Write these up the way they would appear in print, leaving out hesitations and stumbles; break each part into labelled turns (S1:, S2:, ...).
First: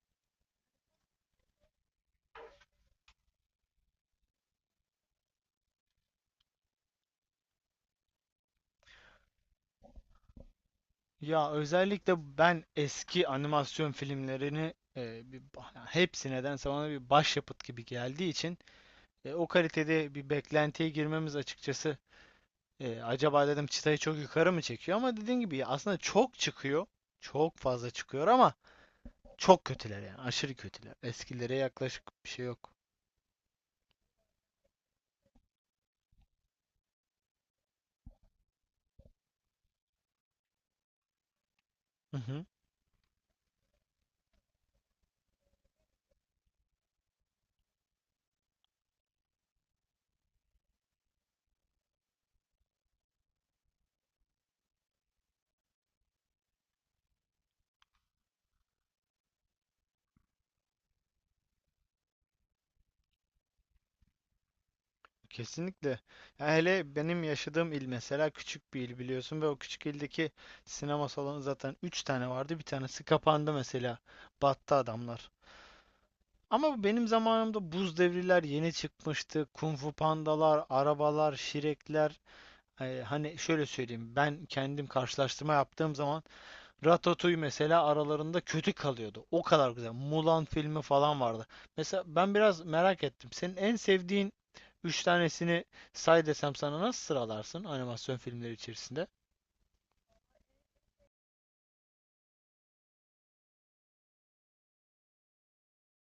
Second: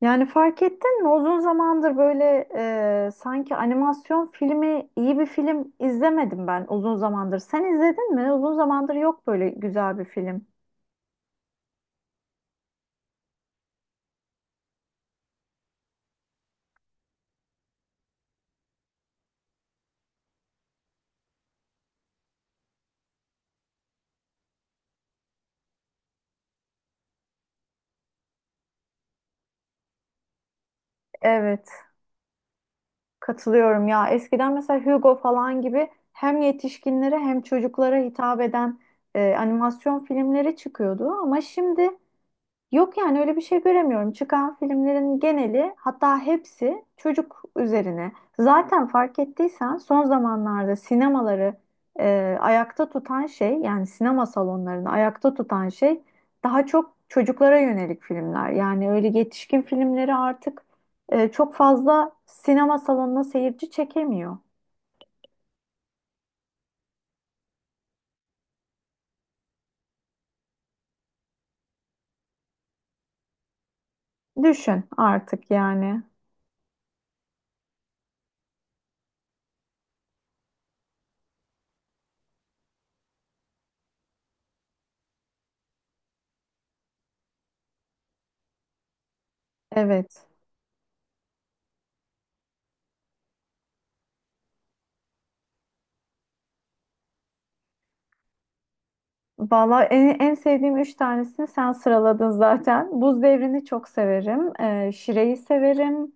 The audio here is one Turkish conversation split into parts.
S1: Yani fark ettin mi? Uzun zamandır böyle sanki animasyon filmi, iyi bir film izlemedim ben uzun zamandır. Sen izledin mi? Uzun zamandır yok böyle güzel bir film.
S2: Ya özellikle ben eski animasyon filmlerini yani hepsi nedense bana bir başyapıt gibi geldiği için o kalitede bir beklentiye girmemiz açıkçası acaba dedim çıtayı çok yukarı mı çekiyor ama dediğin gibi ya aslında çok çıkıyor. Çok fazla çıkıyor ama çok kötüler yani aşırı kötüler. Eskilere
S1: Evet,
S2: yaklaşık bir şey yok.
S1: katılıyorum ya. Eskiden mesela Hugo falan gibi hem yetişkinlere hem çocuklara hitap eden animasyon filmleri çıkıyordu. Ama şimdi yok yani öyle bir şey göremiyorum. Çıkan filmlerin geneli hatta hepsi çocuk üzerine. Zaten fark ettiysen son zamanlarda sinemaları ayakta tutan şey yani sinema salonlarını ayakta tutan şey daha çok çocuklara yönelik filmler. Yani öyle yetişkin filmleri artık çok fazla sinema salonuna seyirci çekemiyor.
S2: Kesinlikle. Ya hele benim yaşadığım il mesela küçük bir il biliyorsun ve o küçük ildeki sinema salonu zaten 3 tane vardı. Bir tanesi kapandı mesela. Battı
S1: Düşün
S2: adamlar.
S1: artık yani.
S2: Ama bu benim zamanımda buz devriler yeni çıkmıştı. Kung Fu pandalar, arabalar, şirekler. Hani şöyle söyleyeyim. Ben kendim karşılaştırma yaptığım zaman Ratatouille mesela aralarında kötü kalıyordu. O kadar güzel.
S1: Evet.
S2: Mulan filmi falan vardı. Mesela ben biraz merak ettim. Senin en sevdiğin üç tanesini say desem sana nasıl sıralarsın animasyon filmleri içerisinde?
S1: Valla en sevdiğim üç tanesini sen sıraladın zaten. Buz Devri'ni çok severim. Şire'yi severim.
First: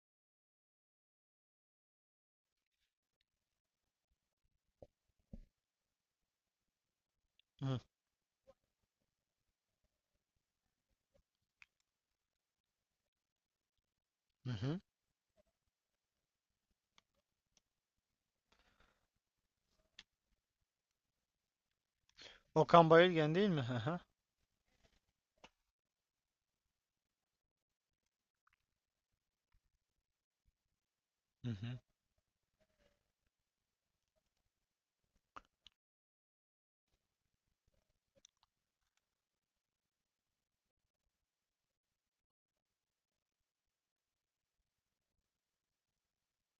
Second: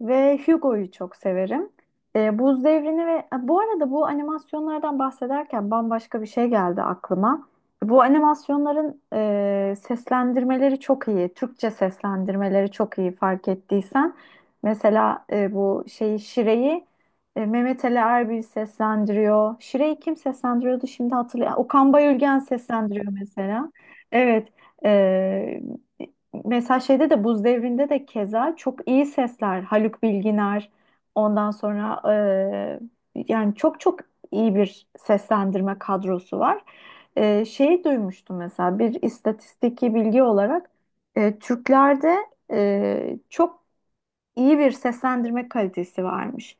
S1: Ve Hugo'yu çok severim. Buz Devri'ni ve bu arada bu animasyonlardan bahsederken bambaşka bir şey geldi aklıma.
S2: Hı
S1: Bu animasyonların seslendirmeleri çok iyi. Türkçe seslendirmeleri çok iyi fark ettiysen.
S2: hı. Hı.
S1: Mesela bu Şire'yi Mehmet Ali Erbil seslendiriyor. Şire'yi kim seslendiriyordu şimdi hatırlayayım. Okan Bayülgen
S2: Okan
S1: seslendiriyor
S2: Bayülgen değil mi?
S1: mesela.
S2: Hı hı.
S1: Evet. e, Mesela şeyde de Buz Devri'nde de keza çok iyi sesler. Haluk Bilginer ondan
S2: Hı hı.
S1: sonra yani çok iyi bir seslendirme kadrosu var. Şeyi duymuştum mesela bir istatistiki bilgi olarak Türklerde çok iyi bir seslendirme kalitesi varmış.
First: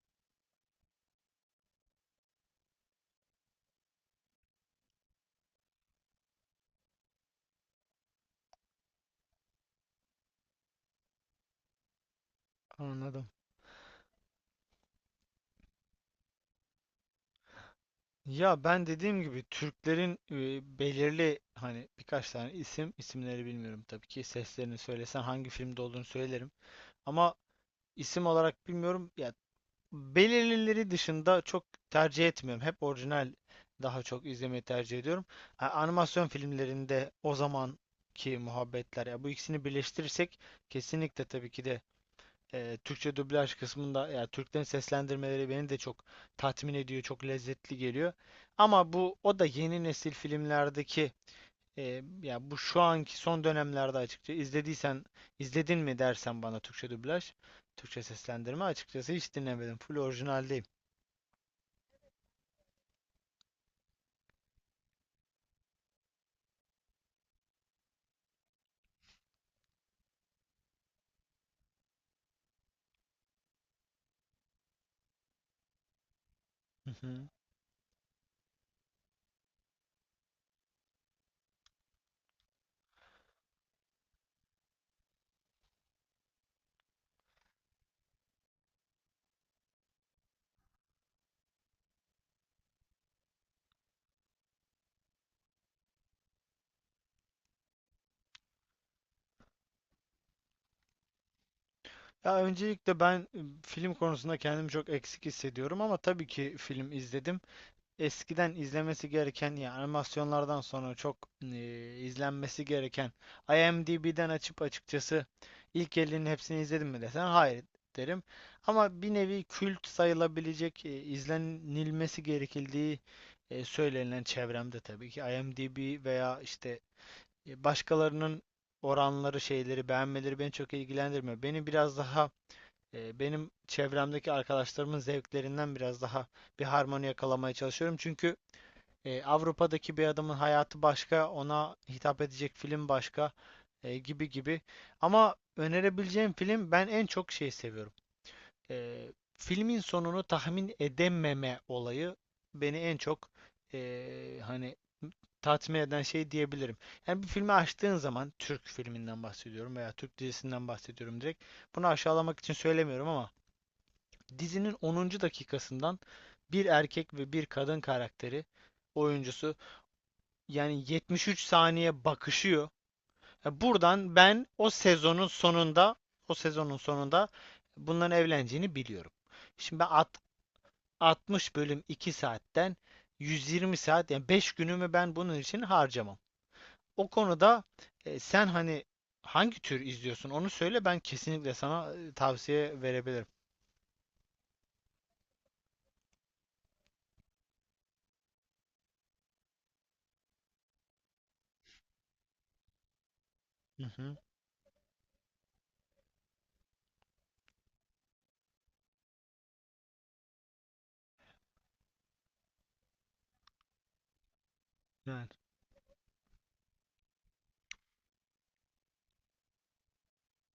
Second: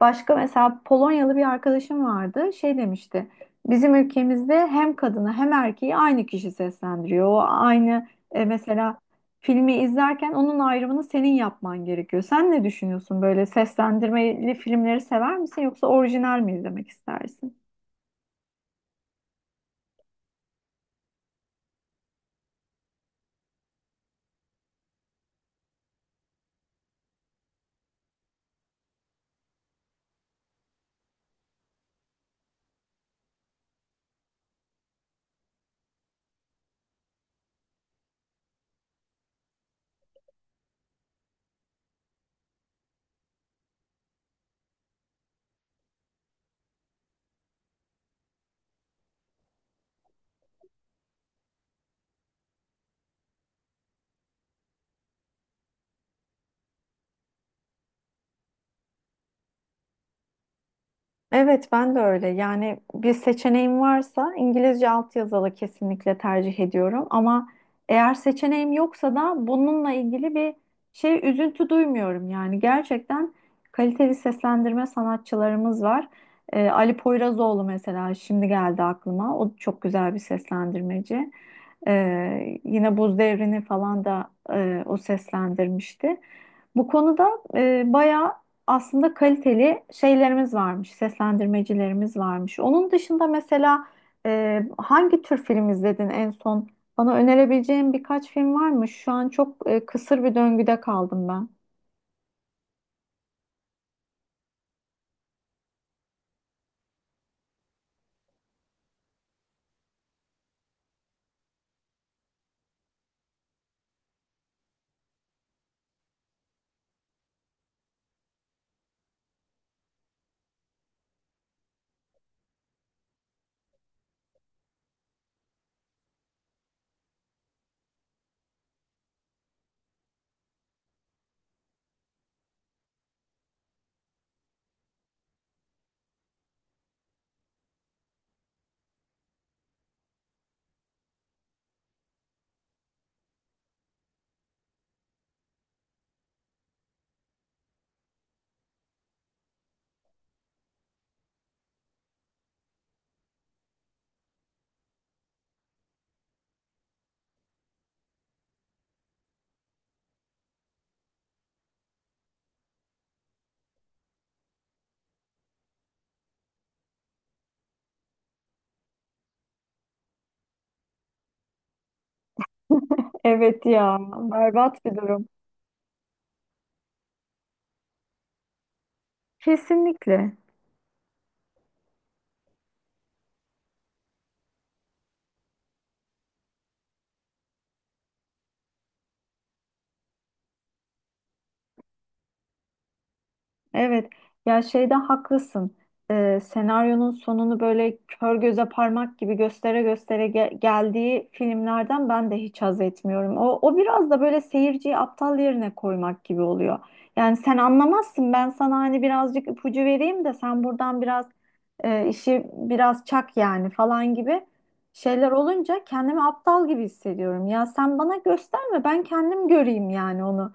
S1: Başka mesela Polonyalı bir arkadaşım vardı. Şey demişti. Bizim ülkemizde hem kadını hem erkeği aynı kişi seslendiriyor. O aynı mesela filmi izlerken onun ayrımını senin yapman gerekiyor. Sen ne düşünüyorsun,
S2: Anladım.
S1: böyle seslendirmeli filmleri sever misin yoksa orijinal mi izlemek istersin?
S2: Ya ben dediğim gibi Türklerin belirli hani birkaç tane isim isimleri bilmiyorum, tabii ki seslerini söylesen hangi filmde olduğunu söylerim ama isim olarak bilmiyorum ya. Belirlileri dışında çok tercih etmiyorum. Hep orijinal daha çok izlemeyi tercih ediyorum. Animasyon filmlerinde o zamanki muhabbetler ya, bu ikisini birleştirirsek kesinlikle tabii ki de Türkçe dublaj kısmında ya Türklerin seslendirmeleri beni de çok tatmin ediyor, çok lezzetli geliyor. Ama bu o da yeni nesil filmlerdeki ya bu şu anki son dönemlerde açıkça izlediysen, izledin mi dersen bana Türkçe dublaj, Türkçe seslendirme açıkçası hiç dinlemedim. Full orijinalde.
S1: Evet, ben de öyle. Yani bir seçeneğim varsa İngilizce altyazılı kesinlikle tercih ediyorum. Ama eğer seçeneğim yoksa da bununla ilgili bir şey üzüntü duymuyorum. Yani gerçekten kaliteli seslendirme sanatçılarımız var.
S2: Hı
S1: Ali
S2: hı.
S1: Poyrazoğlu mesela şimdi geldi aklıma. O çok güzel bir seslendirmeci. Yine Buz Devri'ni falan da o seslendirmişti. Bu konuda bayağı aslında kaliteli şeylerimiz varmış, seslendirmecilerimiz varmış. Onun dışında mesela hangi tür film izledin en son? Bana önerebileceğin birkaç film var mı? Şu an çok kısır bir döngüde kaldım ben.
S2: Ya öncelikle ben film konusunda kendimi çok eksik hissediyorum ama tabii ki film izledim. Eskiden izlemesi gereken ya animasyonlardan sonra çok izlenmesi gereken IMDb'den açıp açıkçası ilk 50'nin hepsini izledim mi desen hayır derim. Ama bir nevi kült sayılabilecek izlenilmesi gerekildiği söylenilen çevremde tabii ki IMDb veya işte, başkalarının oranları, şeyleri, beğenmeleri beni çok ilgilendirmiyor. Beni biraz daha benim çevremdeki arkadaşlarımın zevklerinden biraz daha bir harmoni yakalamaya çalışıyorum. Çünkü Avrupa'daki bir adamın hayatı başka, ona hitap edecek film başka, gibi gibi. Ama önerebileceğim film, ben en çok şey seviyorum. Eee, Filmin sonunu tahmin edememe olayı beni en çok hani tatmin eden şey diyebilirim. Yani bir filmi açtığın zaman, Türk filminden bahsediyorum veya Türk dizisinden bahsediyorum direkt. Bunu aşağılamak için söylemiyorum ama dizinin onuncu dakikasından bir erkek ve bir kadın karakteri, oyuncusu, yani 73 saniye bakışıyor. Ya
S1: Evet ya,
S2: buradan ben o
S1: berbat bir
S2: sezonun
S1: durum.
S2: sonunda o sezonun sonunda bunların evleneceğini biliyorum. Şimdi ben
S1: Kesinlikle.
S2: 60 bölüm 2 saatten 120 saat, yani 5 günümü ben bunun için harcamam. O konuda sen hani hangi tür izliyorsun onu söyle, ben kesinlikle sana tavsiye verebilirim.
S1: Evet, ya şeyde haklısın. Senaryonun sonunu böyle kör göze parmak gibi göstere göstere geldiği filmlerden ben de hiç haz etmiyorum. O
S2: Hı
S1: biraz
S2: hı.
S1: da böyle seyirciyi aptal yerine koymak gibi oluyor. Yani sen anlamazsın, ben sana hani birazcık ipucu vereyim de sen buradan biraz işi biraz çak yani falan gibi
S2: Yani,
S1: şeyler olunca kendimi aptal gibi hissediyorum. Ya sen bana gösterme, ben kendim göreyim yani onu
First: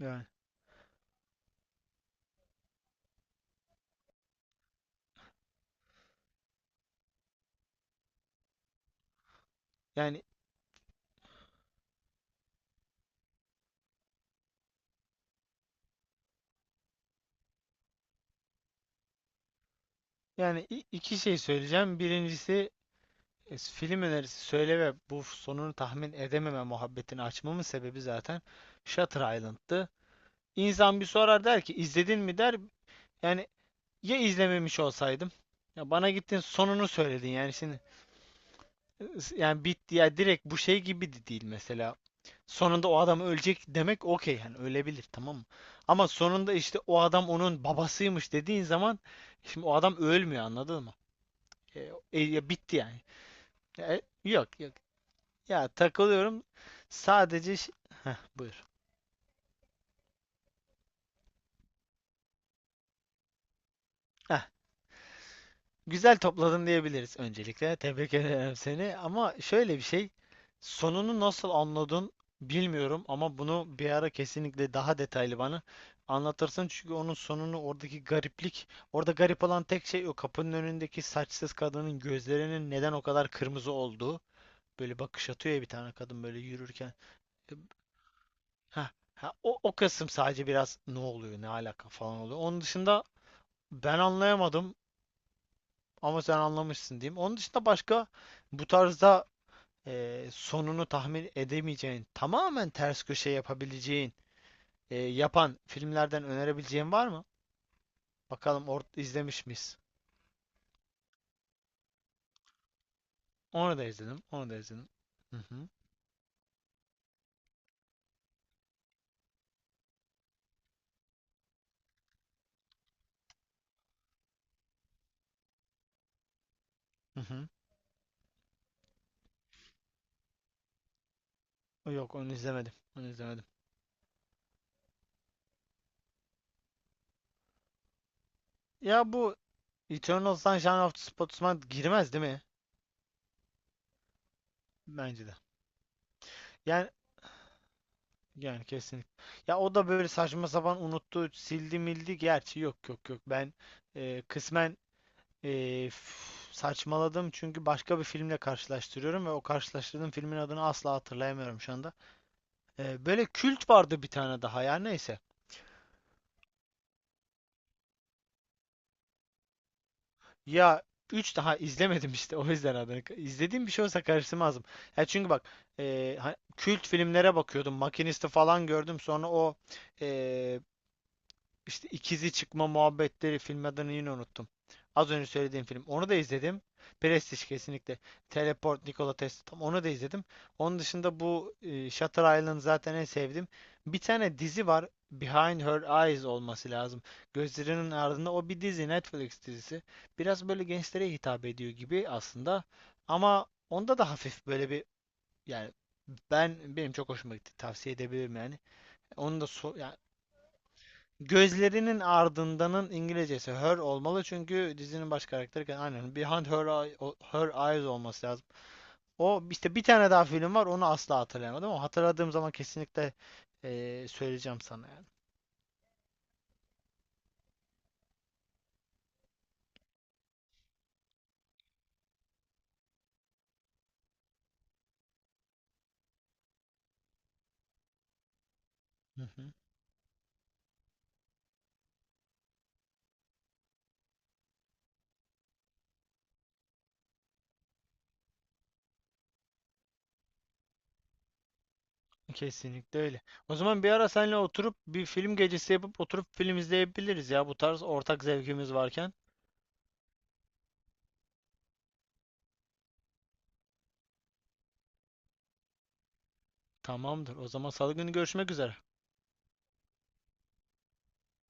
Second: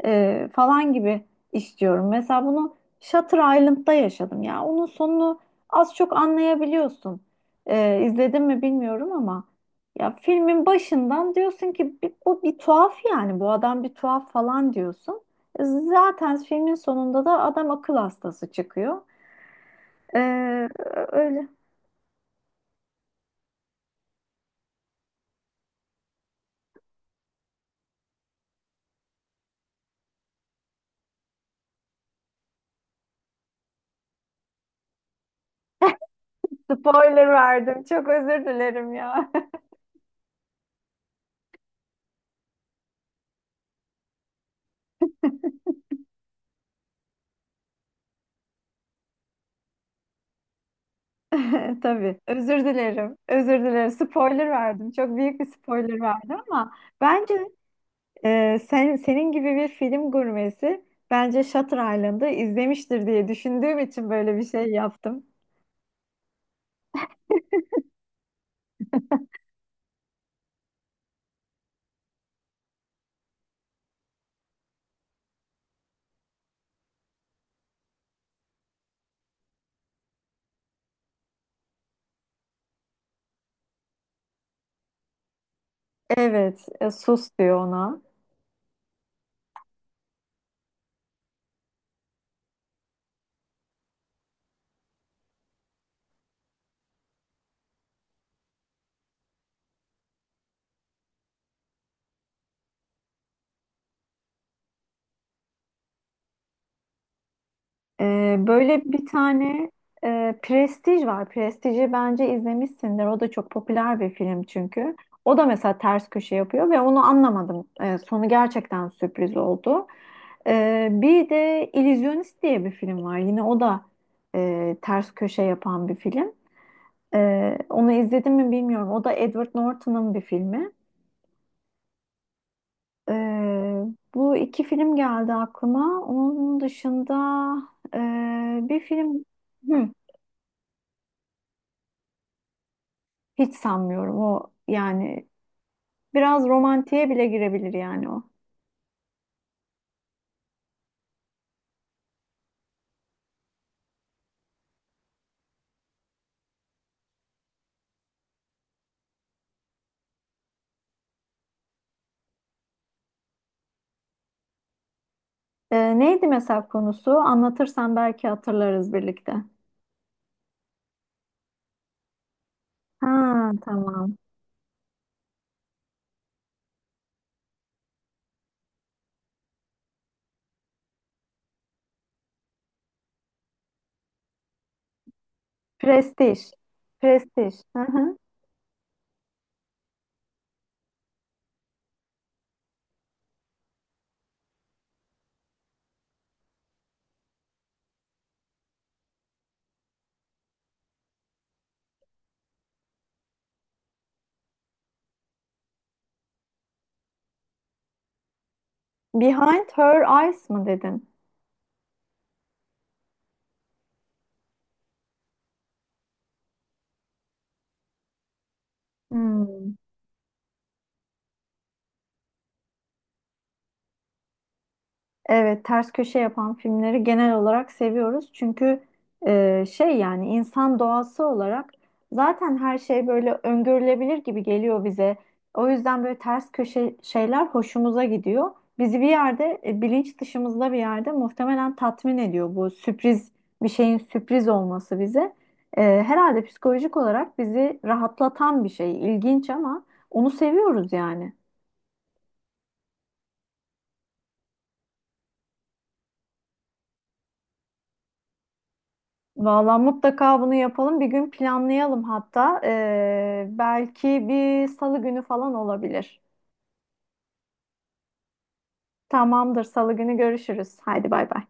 S2: yani,
S1: falan gibi istiyorum. Mesela bunu Shutter Island'da yaşadım ya. Onun sonunu az çok anlayabiliyorsun. İzledin mi bilmiyorum ama ya
S2: yani,
S1: filmin başından diyorsun ki "Bir- bu bir tuhaf yani bu adam bir tuhaf falan diyorsun. Zaten filmin sonunda da adam akıl hastası çıkıyor.
S2: yani,
S1: Ee,
S2: iki şey
S1: Öyle
S2: söyleyeceğim. Birincisi film önerisi söyle, ve bu sonunu tahmin edememe muhabbetini açmamın sebebi zaten Shutter Island'tı. İnsan bir sorar, der ki izledin mi der. Yani, ya izlememiş olsaydım. Ya bana gittin sonunu
S1: spoiler
S2: söyledin, yani şimdi,
S1: verdim. Çok özür dilerim ya.
S2: yani bitti ya, direkt bu şey gibi de değil mesela. Sonunda o adam ölecek demek, okey yani, ölebilir tamam mı? Ama sonunda işte o adam onun babasıymış dediğin zaman, şimdi o adam ölmüyor, anladın mı? E,
S1: Tabii.
S2: Ya
S1: Özür
S2: bitti yani.
S1: dilerim. Özür dilerim. Spoiler
S2: Yok yok.
S1: verdim. Çok büyük bir
S2: Ya
S1: spoiler verdim
S2: takılıyorum.
S1: ama bence
S2: Sadece şey... Heh, buyur.
S1: senin gibi bir film gurmesi bence Shutter Island'ı izlemiştir diye düşündüğüm için böyle
S2: Heh.
S1: bir şey yaptım.
S2: Güzel topladın diyebiliriz öncelikle. Tebrik ederim seni. Ama şöyle bir şey, sonunu nasıl anladın bilmiyorum, ama bunu bir ara kesinlikle daha detaylı bana anlatırsın. Çünkü onun sonunu, oradaki gariplik, orada garip olan tek şey o kapının önündeki saçsız kadının gözlerinin neden o kadar kırmızı olduğu. Böyle bakış atıyor ya bir tane kadın böyle
S1: Evet.
S2: yürürken.
S1: Sus diyor ona.
S2: Ha, o kısım sadece biraz ne oluyor, ne alaka falan oluyor. Onun dışında ben anlayamadım. Ama sen anlamışsın diyeyim. Onun dışında başka bu tarzda sonunu tahmin edemeyeceğin, tamamen ters köşe yapabileceğin, yapan filmlerden önerebileceğin var mı? Bakalım, or
S1: Böyle bir
S2: izlemiş
S1: tane
S2: miyiz?
S1: Prestij var. Prestij'i bence izlemişsindir. O da çok
S2: Onu da
S1: popüler bir
S2: izledim,
S1: film
S2: onu da izledim.
S1: çünkü. O
S2: Hı
S1: da
S2: hı,
S1: mesela ters köşe yapıyor ve onu anlamadım. Sonu gerçekten sürpriz oldu. Bir de İllüzyonist diye bir film var. Yine o da ters köşe yapan bir film.
S2: hı hı.
S1: Onu izledim mi bilmiyorum. O da Edward Norton'ın bir filmi.
S2: Yok, onu izlemedim, onu izlemedim.
S1: Ee, Bu iki film geldi aklıma. Onun dışında e, bir
S2: Ya
S1: film...
S2: bu
S1: Hı.
S2: Eternal Sunshine of the Spotless Mind girmez değil mi?
S1: Hiç sanmıyorum o
S2: Bence
S1: yani,
S2: de.
S1: biraz
S2: Yani
S1: romantiğe bile girebilir yani o.
S2: yani kesinlikle. Ya o da böyle saçma sapan unuttu, sildi mildi. Gerçi yok yok yok. Ben kısmen, saçmaladım çünkü başka bir filmle karşılaştırıyorum ve o karşılaştırdığım filmin adını asla hatırlayamıyorum şu anda. Böyle kült vardı bir tane daha, ya neyse.
S1: Neydi mesela konusu? Anlatırsan belki hatırlarız birlikte.
S2: Ya 3 daha izlemedim işte, o yüzden adını.
S1: Ha
S2: İzlediğim bir şey olsa
S1: tamam.
S2: karıştırmazdım. Ya çünkü bak, kült filmlere bakıyordum. Makinist'i falan gördüm, sonra o e, İşte ikizi çıkma muhabbetleri, film adını yine unuttum. Az önce söylediğim film. Onu da
S1: Prestij.
S2: izledim. Prestige,
S1: Prestij. Hı
S2: kesinlikle.
S1: hı.
S2: Teleport, Nikola Tesla. Tam onu da izledim. Onun dışında bu Shutter Island zaten en sevdim. Bir tane dizi var. Behind Her Eyes olması lazım. Gözlerinin ardında, o bir dizi. Netflix dizisi. Biraz böyle gençlere hitap ediyor gibi aslında. Ama onda da hafif böyle bir, yani, ben benim çok hoşuma gitti. Tavsiye edebilirim yani. Onu da,
S1: Behind
S2: so yani,
S1: Her Eyes mı dedin?
S2: Gözlerinin ardındanın İngilizcesi her olmalı, çünkü dizinin baş karakteri aynen Behind Her, her Eyes olması lazım. O,
S1: Hmm.
S2: işte bir tane daha film var, onu asla hatırlayamadım ama hatırladığım zaman kesinlikle söyleyeceğim sana yani.
S1: Evet, ters köşe yapan filmleri genel olarak seviyoruz. Çünkü yani insan doğası olarak zaten her şey böyle öngörülebilir gibi geliyor bize. O yüzden böyle ters köşe şeyler hoşumuza gidiyor. Bizi bir
S2: Hı hı.
S1: yerde bilinç dışımızda bir yerde muhtemelen tatmin ediyor bu bir şeyin sürpriz olması bize. Herhalde psikolojik olarak bizi rahatlatan bir şey. İlginç ama onu seviyoruz yani.
S2: Kesinlikle öyle. O zaman bir ara seninle oturup bir film gecesi yapıp oturup film izleyebiliriz ya, bu tarz ortak zevkimiz varken.
S1: Valla mutlaka bunu yapalım. Bir gün planlayalım hatta. Belki bir salı günü falan olabilir.
S2: Tamamdır. O zaman salı günü görüşmek üzere.
S1: Tamamdır, salı günü görüşürüz. Haydi bay bay.